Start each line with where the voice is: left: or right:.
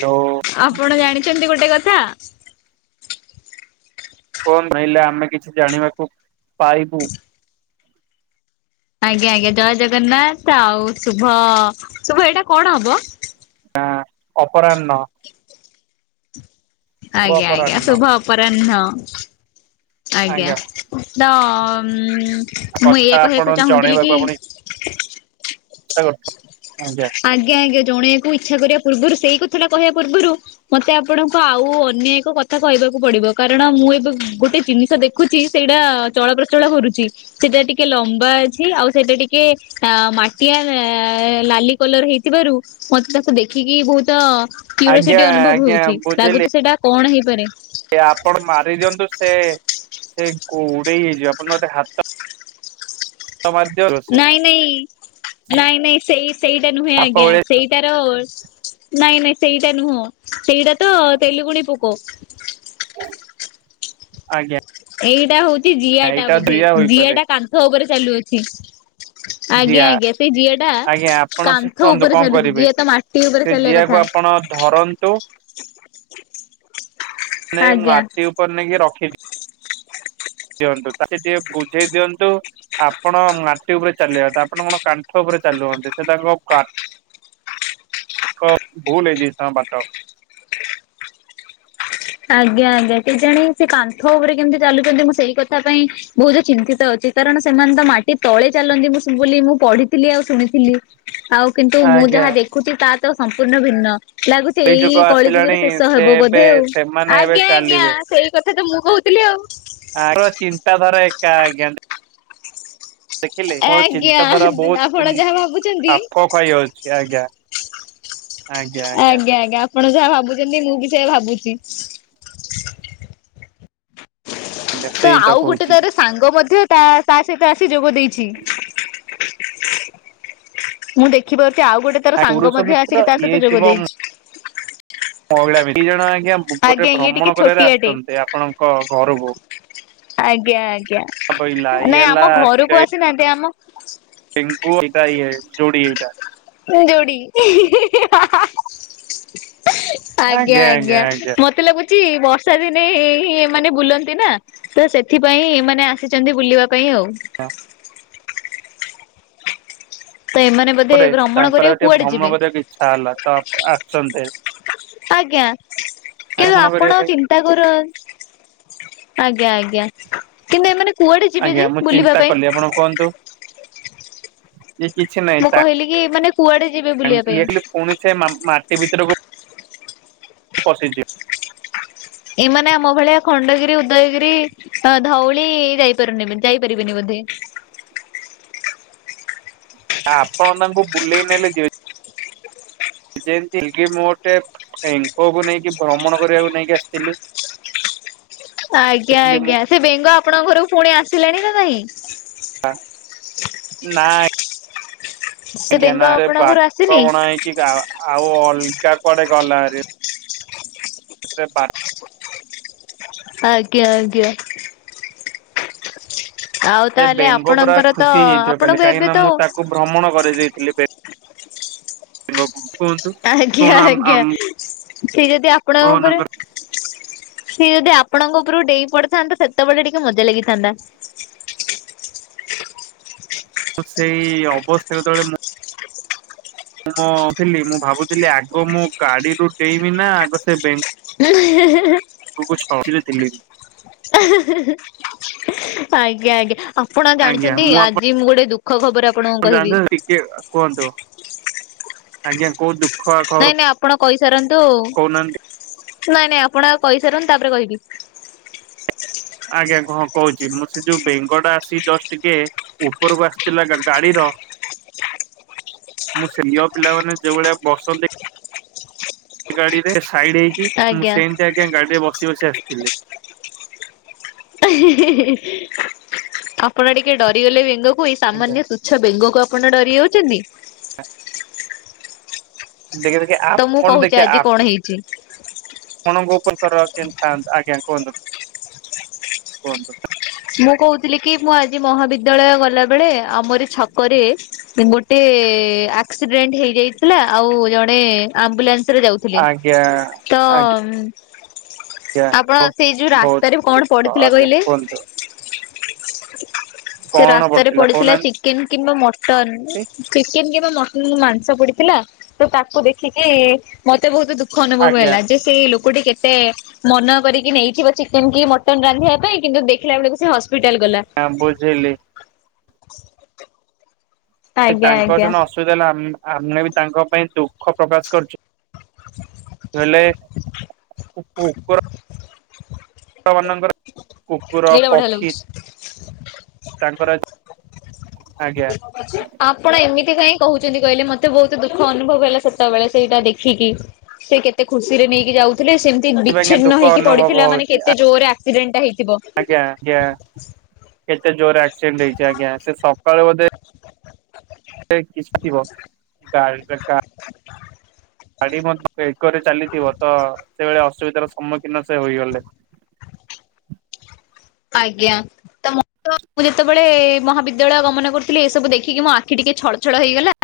right: Hello
left: ଆପଣ ଜାଣିଛନ୍ତି ଗୋଟେ କଥା?
right: କଣ କହିଲେ ଆମେ କିଛି ଜାଣିବାକୁ ପାଇବୁ।
left: ଆଜ୍ଞା ଆଜ୍ଞା ଜୟ ଜଗନ୍ନାଥ ଆଉ ଶୁଭ ଶୁଭ ଏଇଟା କଣ ହବ?
right: ଆ ଅପରାହ୍ନ। ଶୁଭ
left: ଆଜ୍ଞା ଆଜ୍ଞା
right: ଅପରାହ୍ନ
left: ଶୁଭ ଅପରାହ୍ନ ଆଜ୍ଞା ତ ହ ମୁଁ
right: କଥା
left: ଏଇଆ
right: ଆପଣ
left: କହିବାକୁ ଚାହୁଁଥିଲି
right: ଜଣେଇବାକୁ
left: କି।
right: ଆପଣ [unintelligible]
left: ଆଜ୍ଞା ଆଜ୍ଞା ଜଣେଇକୁ ଇଚ୍ଛା କରିବା ପୂର୍ବରୁ ସେଇ କ କଥାଟା କହିବା ପୂର୍ବରୁ ମତେ ଆପଣଙ୍କୁ ଆଉ ଅନ୍ୟ ଏକ କଥା କହିବାକୁ ପଡିବ କାରଣ ମୁଁ ଏବେ ଗୋ ଗଟେ ଜିନିଷ ଦେଖୁଛି ସେଇଟା ଚଳପ୍ରଚଳ କରୁଛି ସେଇଟା ଟିକେ ଲମ୍ବା ଅଛି ଆଉ ସେଇଟା ଟିକେ ମାଟିଆ ଲାଲି କଲର ହେଇଥିବାରୁ ମତେ ତାକୁ ଦେଖିକି ବହୁତ
right: ଆଜ୍ଞା
left: କ୍ୟୁରସିଟି ଅନୁଭବ ହଉଛି ଲାଗୁଛି ସେଇଟା କଣ ହେଇ
right: ସେ ଆପଣ ମାରି ଦିଅନ୍ତୁ ସେ ସେ ଗୋଡେଇ ହେଇଯିବ ଆପଣ ଗୋଟେ ହାତ। ମାରିଦିଅନ୍ତୁ ସେ
left: ନାଇଁ ନାଇଁ ନାଇଁ ନାଇଁ ସେଇ ସେଇଟା ନୁହେଁ
right: ସାପ
left: ଆଜ୍ଞା
right: ଭଳିଆ
left: ସେଇଟାର ନାଇଁ ନାଇଁ ସେଇଟା ନୁହଁ ସେଇଟା ତ ତେଲୁଗୁଣି ପୋକ।
right: ଆଜ୍ଞା।
left: ଏଇଟା ହଉଛି ଜିଆ ଟା
right: ଏଇଟା
left: ବୋଧେ ଜିଆ
right: ହୋଇପାରେ
left: ଟା କାନ୍ଥ ଉପରେ ଚାଲୁଅଛି।
right: ଜିଆ
left: ଆଜ୍ଞା ଆଜ୍ଞା ସେ ଜିଆ ଟା
right: ଆଜ୍ଞା ଆପଣ
left: କାନ୍ଥ
right: ଶିଖନ୍ତୁ
left: ଉପରେ
right: କଣ
left: ଚାଲୁଛି
right: କରିବେ
left: ଜିଆ ତ ମାଟି ଉପରେ
right: ସେ
left: ଚାଲିବା
right: ଜିଆକୁ
left: କଥା।
right: ଆପଣ ଧରନ୍ତୁ। ନାଇଁ
left: ଆଜ୍ଞା
right: ମାଟି ଉପରେ ନାଇଁ କିି ରଖି ତା ସେ ଟିକେ ବୁଝେଇ ଦିଅନ୍ତୁ ଆପଣ ମା ଉପରେ ଚାଲିବେ ଆପଣ କଣ କାନ୍ଥ ଉପରେ ଚାଲୁଛନ୍ତି ସେଟା କଣ ଭୁଲ ହେଇଯାଇଛି ତାଙ୍କ ବାଟ।
left: ଆଜ୍ଞା ଆଜ୍ଞା କେଜାଣି ସେ କାନ୍ଥ ଉପରେ କେମିତି ଚାଲୁଛନ୍ତି ମୁଁ ସେଇ କଥା ପାଇଁ ବହୁତ ଚିନ୍ତିତ ଅଛି। କାରଣ ସେମାନେ ତ ମାଟି ତଳେ ଚାଲନ୍ତି ମୁଁ ବୋଲି ମୁଁ ପଢିଥିଲି ଆଉ ଶୁଣିଥିଲି। ଆଉ କିନ୍ତୁ ମୁଁ
right: ଆଜ୍ଞା।
left: ଯାହା ଦେଖୁଛି ତା ତ ସମ୍ପୂର୍ଣ୍ଣ ଭିନ୍ନ। ଲାଗୁଛି
right: ଯୁଗ
left: ଏଇ କଳି
right: ଆସିଲାଣି
left: ଯୁଗରେ ଶେଷ
right: ସେ
left: ହବ
right: ଏବେ
left: ବୋଧେ ଆଉ।
right: ସେମାନେ ଏବେ
left: ଆଜ୍ଞା ଆଜ୍ଞା ସେଇ କଥା ତ ମୁଁ କହୁଥିଲି ଆଉ।
right: ଆ ଚିନ୍ତାଧାରା ଏକା ଆଜ୍ଞା। ଦେଖିଲେ ମୋର
left: ଆଜ୍ଞା
right: ଚିନ୍ତାଧାରା
left: ଆପଣ
right: ବହୁତ
left: ଯାହା ଭାବୁଛନ୍ତି
right: ଖାପ ଖାଇଯାଉଛି ଆଜ୍ଞା। ଆଜ୍ଞା ଆଜ୍ଞା।
left: ଆପଣ ଯାହା ଭାବୁଛନ୍ତି ମୁଁ ବି ସେ ଭାବୁଛି।
right: ଆଜ୍ଞା
left: ତ
right: ସେଇତ
left: ଆଉ ଗୋଟେ
right: କହୁଛି।
left: ତାର ସାଙ୍ଗ ମଧ୍ୟ ତା ତା ସହିତ ଆସି ଯୋଗ ଦେଇଛି ମୁଁ ଦେଖିିବାରୁ। ଆଉ ଗୋଟେ ତାର ସାଙ୍ଗ
right: ପୁରୁଷ
left: ମଧ୍ୟ
right: ମିତ୍ର
left: ଆସିକି ତା
right: ଇଏ
left: ସହିତ ଯୋଗ
right: ଥିବ
left: ଦେଇଛି।
right: ମହିଳା ଭି ଦି'ଜଣ ଆଜ୍ଞାରେ
left: ଆଜ୍ଞା ଇଏ ଟିକେ
right: ଭ୍ରମଣ କରିବାରେ
left: ଛୋଟିଆଟେ।
right: ଆସିଛନ୍ତି ଆପଣଙ୍କ ଘରକୁ।
left: ଆଜ୍ଞା ଆଜ୍ଞା
right: ବୋଇଲା ଇଏ
left: ନାଇଁ ଆମ ଘରକୁ ଆସିନାହାନ୍ତି ଆମ
right: ପିଙ୍କୁ ଏଇଟା ଇଏ ଯୋଡି ଏଇଟା।
left: ଯୋଡ଼ି ହିଁ ହିଁ ହାଁ ହାଁ । ଆଜ୍ଞା ଆଜ୍ଞା ମତେ ଲାଗୁଛି କିଛି ବର୍ଷା ଦିନେ ହିଁ ଏମାନେ ବୁଲନ୍ତି ନା ତ ସେଥିପାଇଁ ଏମାନେ ଆସିଛନ୍ତି ବୁଲିବା। ପାଇଁ ଆଉ। ତ ଏମାନେ ବୋଧେ
right: ତାପରେ
left: ଭ୍ରମଣ
right: ତାଙ୍କର
left: କରିବାକୁ
right: ଟିକେ
left: କୁଆଡେ
right: ଭ୍ରମଣ
left: ଯିବେ
right: କରିବାକୁ ଇଚ୍ଛା ହେଲା ତ ଆସିଛନ୍ତି।
left: ଆଜ୍ଞା କିନ୍ତୁ
right: ଭ୍ରମଣ କରିବା
left: ଆପଣ
right: ପାଇଁ।
left: ଚିନ୍ତା କର ଆଜ୍ଞା ଆଜ୍ଞା କିନ୍ତୁ ଏମାନେ କୁଆଡେ ଯିବେ
right: ଆଜ୍ଞା
left: ଯେ
right: ମୁଁ
left: ବୁଲିବା
right: ଚିନ୍ତା
left: ପାଇଁ।
right: କଲି ଆପଣ ଇ କିଛି
left: ମୁଁ କହିଲି କି ଏମାନେ କୁଆଡେ ଯିବେ
right: ନାହିଁ
left: ବୁଲିବା ପାଇଁ?
right: [unintelligible] ପୁଣି ସେ ମାଟି ଭିତରକୁ ପସିଛି।
left: ଏମାନେ ଆମ ଭଳିଆ ଖଣ୍ଡଗିରି ଉଦୟଗିରି ଧଉଳି ଯାଇପାରୁନି ଯାଇପାରିବେନି ବୋଧେ। [unintelligible]
right: ନା ଆପଣ ତାଙ୍କୁ ବୁଲେଇ ନେଲେ ଯିବେ। ଯେମିତି କି ମୁଁ ଗୋଟେ ଏଙ୍କଅକୁ ନେଇକି ଭ୍ରମଣ କରିବାକୁ ନେଇକି ଆସିଥିଲି
left: [inaudible] ଆଜ୍ଞା
right: ଥିଲି ମୁଁ
left: ଆଜ୍ଞା ସେ ବେଙ୍ଗ ଆପଣଙ୍କ ଘରକୁ ପୁଣି ଆସିଲାଣି ନା ନାଇଁ?
right: ଆ ନାଇଁ
left: ସେ
right: ଆଜ୍ଞା
left: ବେଙ୍ଗ
right: ନା
left: ଆପଣଙ୍କ ଘରୁ
right: ବାଟ
left: ଆସିନି?
right: ବଣା ହେଇକି ଆଉ ଅ କା କୁଆଡେ ଗଲାହାରି ପା
left: ଆଜ୍ଞା ଆଜ୍ଞା। ଆଉ
right: ସେ
left: ତାହେଲେ
right: ବେଙ୍ଗ ପୁରା
left: ଆପଣଙ୍କର ତ
right: ଖୁସି ହେଇଯାଇଥିବ କାଲି
left: ଆପଣଙ୍କୁ
right: କାହିଁକି
left: ଏବେ
right: ନା
left: ତ
right: ମୁଁ
left: [inaudible]
right: ତାକୁ ଭ୍ରମଣ କରେଇ ଦେଇଥିଲି [unintelligible] କୁହନ୍ତୁ
left: ଆଜ୍ଞା
right: କଣ ଆମ
left: ଆଜ୍ଞା
right: ଆମ
left: ସେ ଯଦି ଆପଣଙ୍କ ଉପରେ
right: ମାନଙ୍କର
left: ସିଏ ଯଦି ଆପଣଙ୍କ ଉପରୁ ଡେଇଁ ପଡିଥାନ୍ତା ସେତେବେଳେ ଟିକେ ମଜା ଲାଗିଥାନ୍ତା। [inaudible]
right: ସେଇ ଅବସ୍ଥାରେ ଯେତେବେଳେ ମୁଁ ମୁଁ ମୁଁ ଥିଲି ମୁଁ ଭାବୁଥିଲି ଆଗ ମୁଁ ଗାଡିରୁୁ ଡେଇବି ନା ଆଗ ସେ ବେଙ୍ଗ [unintelligible]
left: ଆଜ୍ଞା ଆଜ୍ଞା ଆପଣ ଜାଣିଛନ୍ତି ଆଜି ମୁଁ ଗୋଟେ ଦୁଖ
right: ଜାଣିଛ ଟିକେ କୁହନ୍ତୁ ଆଜ୍ଞା କୁହନ୍ତୁ।
left: ନାଇଁ ନାଇଁ ଆପଣ କହିସାରନ୍ତୁ।
right: କହୁନାହାନ୍ତି
left: ନାଇଁ ନାଇଁ ଆପଣ ଆଗ କହିସାରନ୍ତୁ, ତାପରେ କହିବି।
right: ଆଜ୍ଞା କଣ କହୁଛି, ମୁଁ ସେ ଯୋଉ ବେଙ୍ଗଟା ଆସି ଜଷ୍ଟ ଟିକେ ଉପରକୁ ଆସିଥିଲା, ଗାଡିର
left: [inaudible]
right: ମୋ ସିନିୟର ପିଲାମାନେ ଯୋଉ ଭଳିଆ ବସନ୍ତି ଗାଡି ରେ ସାଇଡ ହେଇକି ।ମୁଁ
left: ଆଜ୍ଞା।
right: ସେମିତି ଆଜ୍ଞା ଗାଡି ରେ ବ ବସି ବସି ଆସିଥିଲି।
left: ହିଁ-ହିଁ, ଆପଣ ଟିକେ ଡରିଗଲେ ବେଙ୍ଗକୁ ଏଇ
right: ଆଜ୍ଞା
left: ସାମାନ୍ୟ ତୁଚ୍ଛ ବେଙ୍ଗକୁ ଆ ଆପଣ ଡରି ଯାଉଛନ୍ତି?
right: ଦେଖି ଦେଖି
left: ତ ମୁଁ
right: ଆପଣ
left: କହୁଛି
right: ଦେଖିବା
left: ଆଜି କଣ ହେଇଛି।
right: ଆପଣଙ୍କ ଉପଙ୍କର କେମିତି ଥାନ୍ତା ଆଜ୍ଞା କୁହନ୍ତୁ।
left: ମୁଁ କହୁଥିଲି କି, ମୁଁ ଆଜି ମହାବିଦ୍ୟାଳୟ ଗଲା ବେଳେ, ଆମରୀ ଛକରେ ଗୋଟେ ଏ-ଆକ୍ସିଡେଣ୍ଟ ହେଇଯାଇଥିଲା, ଆଉ ଜଣେ ଆମ୍ବୁଲାନ୍ସ ସେ ଯାଉଥିଲେ
right: ଆଜ୍ଞା
left: ତ
right: ଆଜ୍ଞା
left: ଆପଣ ସେଇ ଯୋଉ
right: ବହୁତ
left: ରାସ୍ତାରେ, କଣ
right: ଦୁଃଖ
left: ପଡିଥିଲା
right: ଆଜ୍ଞା
left: କହିଲେ?
right: କୁହନ୍ତୁ
left: ସେ
right: କଣ
left: ରାସ୍ତାରେ ପଡିଥିଲା
right: କହୁନାହାନ୍ତି
left: ଚିକେନ କିମ୍ବା ମଟନ। ଚିକେନ କିମ୍ବା ମଟ ହୁଁ, ମାଂସ ପଡିଥିଲା ।ତ ତାକୁ ଦେଖିକି ମତେ ବହୁତ ଦୁଃଖ ଅନୁଭବ
right: ଆଜ୍ଞା
left: ହେଲା ।ଯେ ସେ ଲୋକ ଲୋକଟି କେତେ ମନ କରିକି ନେଇଥିବ ଚିକେନ କି ମଟନ୍ ରାନ୍ଧିବା ପାଇଁ, କିନ୍ତୁ ଦେଖିଲା ବେଳକୁ ହସ
right: ହଁ ବୁଝିଲି। ଏ
left: ଆଜ୍ଞା
right: ତାଙ୍କର
left: ଆଜ୍ଞା।
right: ସିନା ଅସୁବିଧା ହେଲା, ଆମେ ବି ତାଙ୍କ ପାଇଁ ଦୁଃଖ ପ୍ରକାଶ କରୁଛୁ। ହେଲେ କୁ-କୁର ମାନଙ୍କର କୁକୁର
left: ଏଇଟା ବଢିଆ
right: ପକ୍ଷୀ
left: ଲାଗୁଛି। [inaudible]
right: ତାଙ୍କର ଆଜ୍ଞା
left: ଆପଣ ଏମିତି କାଇଁ କହୁଛନ୍ତି କହିଲେ ମତେ ବହୁତ ଦୁଃଖ ଅନୁଭବ ହେଲା, ସେତେବେଳେ ସେଇଟା ଦେଖିକି। ସେ କେତେ ଖୁସି ରେ ନେଇକି ଯାଉଥିଲେ ।ସେମିତି
right: ସେଥିପାଇଁ
left: ବିଛିନ୍ନ
right: ଦୁଃଖ
left: ହେକି
right: ଅନୁଭବ
left: ପଡିଥିଲା ମାନେ
right: ହଉଛି
left: କେତେ ଜୋରରେ ଆକ୍ସିଡେଣ୍ଟା ହେଇ
right: ଆଜ୍ଞା ଆଜ୍ଞା ।କେତେ ଜୋର ଆକ୍ସିଡେଣ୍ଟ ହେଇଛି ଆଜ୍ଞା, ସେ ସକାଳେ ବୋଧେ ସେ କିଛି [unintelligible]
left: [inaudible]
right: ଗାଡି ମଧ୍ୟ ଏକରେ ଚାଲିଥିବ ତ ସେଭଳି ଅସୁବିଧାର ସମ୍ମୁଖୀନ ସେ ହୋଇଗଲେ।
left: ଆଜ୍ଞା ।ତ ମୁଁ ତ, ମୁଁ ଯେତେବେଳେ ମହାବିଦ୍ୟାଳୟ ଗମନ କରୁଥିଲି, ଏସବୁ ଦେଖିକି ମୋ ଆଖି ଟିକେ ଛଳ ଛଳ ହେଇଗଲା।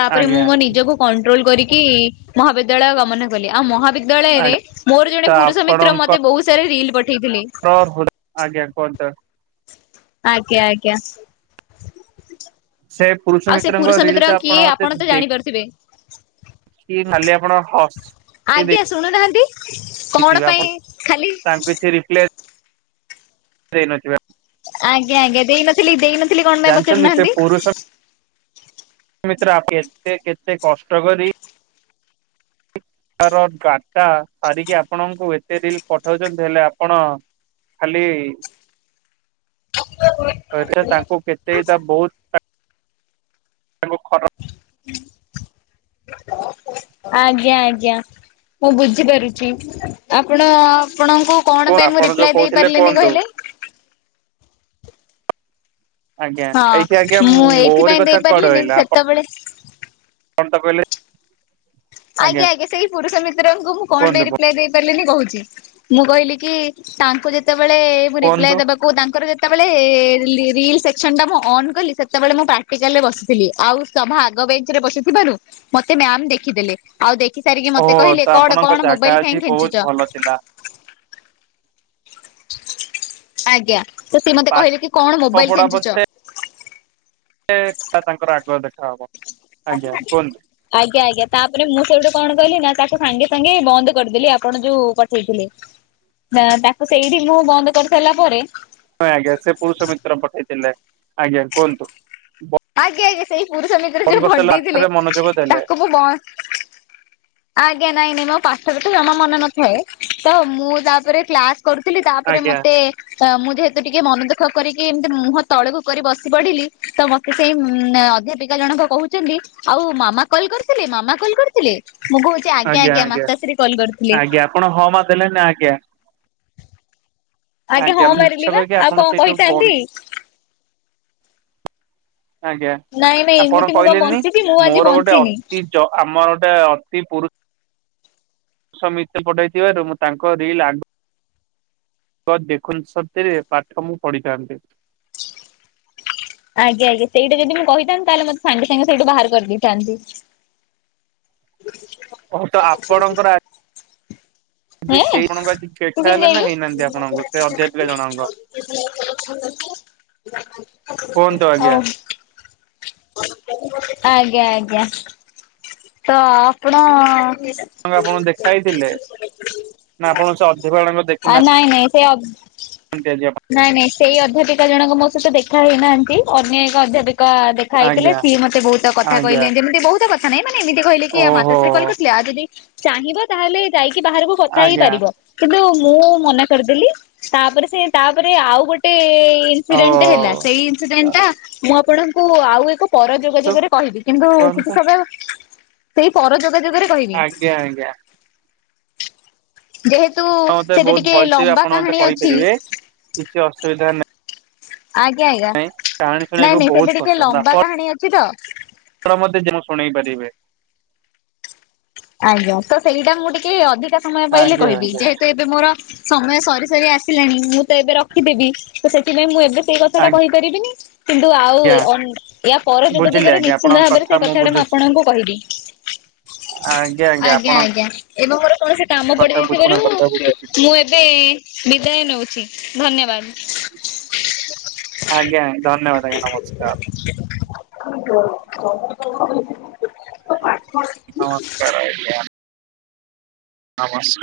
left: ତାପରେ ମୁଁ
right: ଆଜ୍ଞା
left: ମୋ ନିଜକୁ କଣ୍ଟ୍ରୋଲ କରିକି ମହାବିଦ୍ୟାଳୟ ଗମନା କଲି। ଆଉ ମହା ବିଦ୍ୟାଳୟରେ
right: ଆଜ୍ଞା
left: ମୋର
right: ତ
left: ଜଣେ ପୁରୁଷ ମିତ୍ର ମତେ
right: ଆପଣଙ୍କର
left: ବହୁତ ସାର ରିଲ ପଠେଇଥିଲେ।
right: ଆଜ୍ଞା କୁହନ୍ତୁ?
left: ଆଜ୍ଞା, ଆଜ୍ଞା।
right: ସେ ପୁରୁଷ
left: ଆଉ ସେ
right: ମିତ୍ରଙ୍କ
left: ପୁରୁଷ
right: ରିଲ
left: ମିତ୍ର
right: ଟା
left: କିଏ, ଆପଣ ତ ଜାଣିପାରୁଥିବେ।
right: କିଏ ନାଲି ଆପଣ ହସ୍
left: ଆଜ୍ଞା ଶୁଣୁନାଁହାନ୍ତି ।କଣ
right: ଦେଇଥିବେ ଆପଣ
left: ପାଇଁ ଖାଲି
right: ଦେଇ ନଥିବା
left: ଆଜ୍ଞା ଆଜ୍ଞା। ଦେଇନଥିଲି ଦେଇନଥିଲି କଣ, ପାଇଁ ପଚାରୁ
right: ଜାଣିଛନ୍ତି ସେ ପୁରୁଷ
left: ନାହାନ୍ତି?
right: ମିତ୍ର ଆପ- କେତେ, କେତେ କଷ୍ଟ କରି ତାର ଡାଟା ସାରିକି ଆପଣଙ୍କୁ ଏତେ ରିଲ ପଠଉଛନ୍ତି ।ହେଲେ ଆପଣ ଖାଲି ରେ ତାଙ୍କୁ କେତେଟା ବହୁତ ତାଙ୍କୁ ଖରାପ
left: ଆଜ୍ଞା ଆଜ୍ଞା। ମୁଁ ବୁଝିପାରୁଛି, ଆପଣ ଆପଣଙ୍କୁ କଣ ପାଇଁ ମୁଁ
right: ଆପଣ ଯୋଉ
left: ରିପ୍ଲାଏ
right: କହୁଥିଲେ
left: ଦେଇପାରିଲିନି
right: କୁହନ୍ତୁ।
left: କହିଲେ?
right: ଆଜ୍ଞା ଏଇଠି ଆଜ୍ଞା
left: ହଁ ମୁଁ
right: ମୋରି
left: ଏଇଥିପାଇଁ
right: କଥା କୁଆଡେ
left: ଦେଇପାରିଲିନି
right: ଆଇଲା
left: ସେତେବେଳେ
right: ତ କହିଲେ
left: ଆଜ୍ଞା ଆଜ୍ଞା ସେଇ ପୁରୁଷ ମିତ୍ରଙ୍କୁ ମୁଁ କଣ ପାଇଁ
right: କୁହନ୍ତୁ
left: ରିପ୍ଲାଏ ଦେଇ ପାରିଲିନି କହୁଛି। ମୁଁ କହିଲି କି ତାଙ୍କୁ ଯେତେବେଳେ ଏ ରିପ୍ଲାଏ
right: କୁହନ୍ତୁ
left: ଦେବାକୁ ତାଙ୍କର ଯେ ସେତେବେଳେ ରିଲ ସେକ୍ସନ ଟା ମୁଁ ଅ କଲି ସେତେବେଳେ ମୁଁ ପ୍ରାକ୍ଟିକାଲରେ ବସିଥିଲି ଆଉ ସଭା ଆଗ ବିଚ୍ ରେ ବସିଥିବାରୁ ମତେ ମାମ୍ ଦେଖିଦେଲେ। ଆଉ ଦେଖି ସାରିକି
right: ଓ
left: ମତେ
right: ତ
left: କହିଲେ କଣ
right: ଆପଣଙ୍କ
left: କଣ
right: ଜାଗା
left: ମୋବାଇଲ
right: ଆଜି
left: କାଇଁ
right: ବହୁତ
left: ଖେଞ୍ଚୁଚ?
right: ଭଲ ଥିଲା।
left: ଆଜ୍ଞା ତ ସେ ମତେ
right: ପାଠ
left: କହିଲେ କି କଣ ମୋବାଇଲ ଖେଞ୍ଚୁଚ?
right: ସେ ତା ତାଙ୍କର ଆଗୁଆ ଦେଖାହବ। ଆଜ୍ଞା କୁହନ୍ତୁ।
left: ଆଜ୍ଞା ଆଜ୍ଞା ତାପରେ ମୁଁ ସେଠୁ କଣ କହିଲି ନା ସାଙ୍ଗେ ସାଙ୍ଗେ ବନ୍ଦ କରିଦେଲି ଆପଣ ଯୋଉ ପଠେଇଥିଲେ। ନା ତାକୁ ସେଇଠି ମୁଁ ବନ୍ଦ କରିସାରିଲା ପରେ
right: ହଁ ଆଜ୍ଞା ସେ ପୁରୁଷ ମିତ୍ର ପଠେଇଥିଲେ ଆଜ୍ଞା କୁହନ୍ତୁ?
left: ଆଜ୍ଞା ଆଜ୍ଞା ସେଇ ପୁରୁଷ ମିତ୍ର
right: ଫୋନ
left: ଯୋଉ
right: କରିସାରିଲା
left: ଭଣ୍ଡେଇଥିଲେ
right: ପାଠରେ ମନୋଯୋଗ ଦେଲେ
left: ତାକୁ ମୁଁ ବନ୍ଦ ଆଜ୍ଞା ନାଇଁ ନାଇଁ ମୋ ପାଠରେ ତ ଜମା ମନେ ନଥାଏ ତ ମୁଁ ତାପରେ କ୍ଲାସ କରୁଥିଲି ତାପରେ
right: ଆଜ୍ଞା
left: ମତେ ମୁଁ ଯେହେତୁ ଟିକେ ମନ ଦୁଃଖ କରିକି ଏମିତି ମୁହଁ ତଳକୁ କରି ବସି ପଡିଲି ତ ମତେ ସେଇ ଅଧ୍ୟାପିକା ଜଣକ କହୁଛନ୍ତି ଆଉ ମାମା କଲ୍ କରିଥିଲେ ମାମା କଲ୍ କରିଥିଲେ? ମୁଁ କହୁଚି ଆଜ୍ଞା ଆଜ୍ଞା ମାତାଶ୍ରୀ କଲ କରିଥିଲେ।
right: ଆଜ୍ଞା ଆପଣ ହଁ ମା ଦେଲେନି ଆଜ୍ଞା
left: ଆଜ୍ଞା ହଁ
right: ମିଛ
left: ମାରିଲି ପା
right: କହିକି
left: ଆଉ
right: ଆପଣ
left: କଣ
right: ସେଇଠୁ ବନ୍ଦ
left: କହିଥାନ୍ତି?
right: ଆଜ୍ଞା
left: ନାଇଁ ନାଇଁ
right: ଆପଣ
left: ଏମିତି ମୁଁ କଣ
right: କହିଲେନି
left: ବଞ୍ଚିଛି ମୁଁ ଆଜି
right: ମୋର ଗୋଟେ
left: ବଞ୍ଚିନି
right: ଅତି ଜ ଆମର ଟା ଅତି ପରୁଷ ପୁରୁଷ ମିତ୍ର ପଠେଇଥିବାରୁ ମୁଁ ତାଙ୍କ ରିଲ ଆ ଦେଖୁନ୍ତୁ ସତରେ ପାଠ ମୁଁ ପଢ଼ିଥାନ୍ତି।
left: ଆଜ୍ଞା ଆଜ୍ଞା ସେଇଟା ଯଦି ମୁଁ କହିଥାନ୍ତି ତାହେଲେ ମୋତେ ସାଙ୍ଗେ ସାଙ୍ଗେ ସେଇଠୁ ବାହାର କରିଦେଇଥାନ୍ତେ।
right: ହଉ ତ ଆପଣଙ୍କର ଆ
left: ହେଁ
right: ସେଇ ଗୁଣକୁ ଆଜି
left: ତୁ
right: ଦେଖା ହେଲା ନା
left: କେମିତି
right: ହେଇନାହାନ୍ତି
left: ଯାଇଁଲୁ
right: ଆପଣଙ୍କୁ ସେ ଅଧ୍ୟାପିକା ଜଣଙ୍କ? କୁହନ୍ତୁ
left: [inaudible] ଓ
right: ଆଜ୍ଞା
left: ଆଜ୍ଞା ଆଜ୍ଞା ତ ଆପଣ
right: ଆପଣ ଦେଖାଇଥିଲେ ନା ଆପଣ ସେ ଅଧିବାଳକ ଦେଖିନାହାନ୍ତି।
left: ନାଇଁ ନାଇଁ ସେ
right: ଆଜି ଆପଣ?
left: ନାଇଁ ନାଇଁ ସେଇ ଅଧ୍ୟାପିକା ଜଣକ ମୋ ସହିତ ଦେଖା ହେଇନାହାନ୍ତି ଅନ୍ୟ ଏକ ଅଧ୍ୟାପି କା ଦେଖା ହେଇଥିଲେ
right: ଆଜ୍ଞା
left: ସିଏ ମତେ ବହୁତ କଥା
right: ଆଜ୍ଞା
left: କହିଲେ ଏ ଯେମିତି ବହୁତ କ ମାନେ ଏମିତି କହିଲେ କି ଆ
right: ଓହୋ
left: ମାତାଶ୍ରୀ କଲ କରିଥିଲେ ଆଉ ଯଦି ଚାହିଁବ ତାହେଲେ ଯା କି ବାହାରକୁ କଥା
right: ଆଜ୍ଞା
left: ହେଇପାରିବ କିନ୍ତୁ ମୁଁ ମନା କରିଦେଲି ତାପରେ ସେ ତାପରେ ଆଉ ଗୋଟେ
right: ଓ
left: ଇନସିଡେଣ୍ଟ ହେଲା ସେଇ ଇନସିଡେଣ୍ଟ ଟା ମୁଁ ଆପଣଙ୍କୁ ଆଉ ଏକ ପର
right: ତୁ
left: ଯୋଗାଯୋଗରେ କହିବି କିନ୍ତୁ କିଛି
right: କୁହନ୍ତୁ
left: ସମୟ ସେଇ ପରଯୋଗ ଯୋଗରେ କହିବି।
right: ଆଜ୍ଞା ଆଜ୍ଞା
left: ଯେହେତୁ
right: ହଁ ମତେ
left: ସେଟା
right: ବହୁତ
left: ଟିକେ
right: ଭଲସେ
left: ଲମ୍ବା
right: ଆପଣ ମତେ
left: କାହାଣୀ ଅଛି
right: କହିପାରିବେ କିଛି ଅସୁବିଧା ନା
left: ଆଜ୍ଞା ଆଜ୍ଞା
right: ପାଇଁ କାହାଣୀ
left: ନାଇଁ
right: ଶୁଣିବାକୁ
left: ନାଇଁ ସେଠି
right: ବହୁତ
left: ଟିକେ
right: ପସନ୍ଦ
left: ଲମ୍ବା
right: ଆପ
left: କାହାଣୀ ଅଛି ତ
right: ଣ ମତେ ଯେଉଁ ଶୁଣେଇ ପାରିବେ।
left: ଆଜ୍ଞା ତ ସେଇଟା ମୁଁ ଟିକେ ଅଧିକା ସମୟ ପାଇଲେ
right: ଆଜ୍ଞା
left: କହିବି
right: ଆଜ୍ଞା।
left: ଯେହେତୁ ଏବେ ମୋର ସମୟ ସରି ସରି ଆସିଲାଣି ମୁଁ ତ ଏବେ ରଖିଦେବି ତ ସେଥିପାଇଁ ମୁଁ ଏବେ ସେଇ କଥା ଟା କହିପାରିବିନି। କିନ୍ତୁ ଆଉ
right: ଆଜ୍ଞା
left: ଆ ୟା ପର ଯୋଗ
right: ବୁଝିଲି
left: ଯୋଗରେ
right: ଆଜ୍ଞା
left: ନିଶ୍ଚିନ୍ତ
right: ଆପଣଙ୍କ
left: ଭାବରେ
right: କଥା
left: ସେ କଥାଟା ମୁଁ
right: ବୁଝୁଛି
left: ଆପଣଙ୍କୁ କହିବି। [inaudible]
right: ଆଜ୍ଞା ଆଜ୍ଞା ଆପଣ
left: ଆଜ୍ଞା ଏବଂ ମୋର କୌଣସି କାମ
right: କଥା ବୁଝୁଛି
left: ପଡିଯାଇଥିବାରୁ ମୁଁ ଏବେ ବିଦାୟ ନଉଛି ଧନ୍ୟବାଦ।
right: ଆଜ୍ଞା ଧନ୍ୟବାଦ ଆଜ୍ଞା ନମସ୍କାର
left: [inaudible] [inaudible] [unintelligible]
right: ନମସ୍କାର ଆଜ୍ଞା। ନମସ୍କା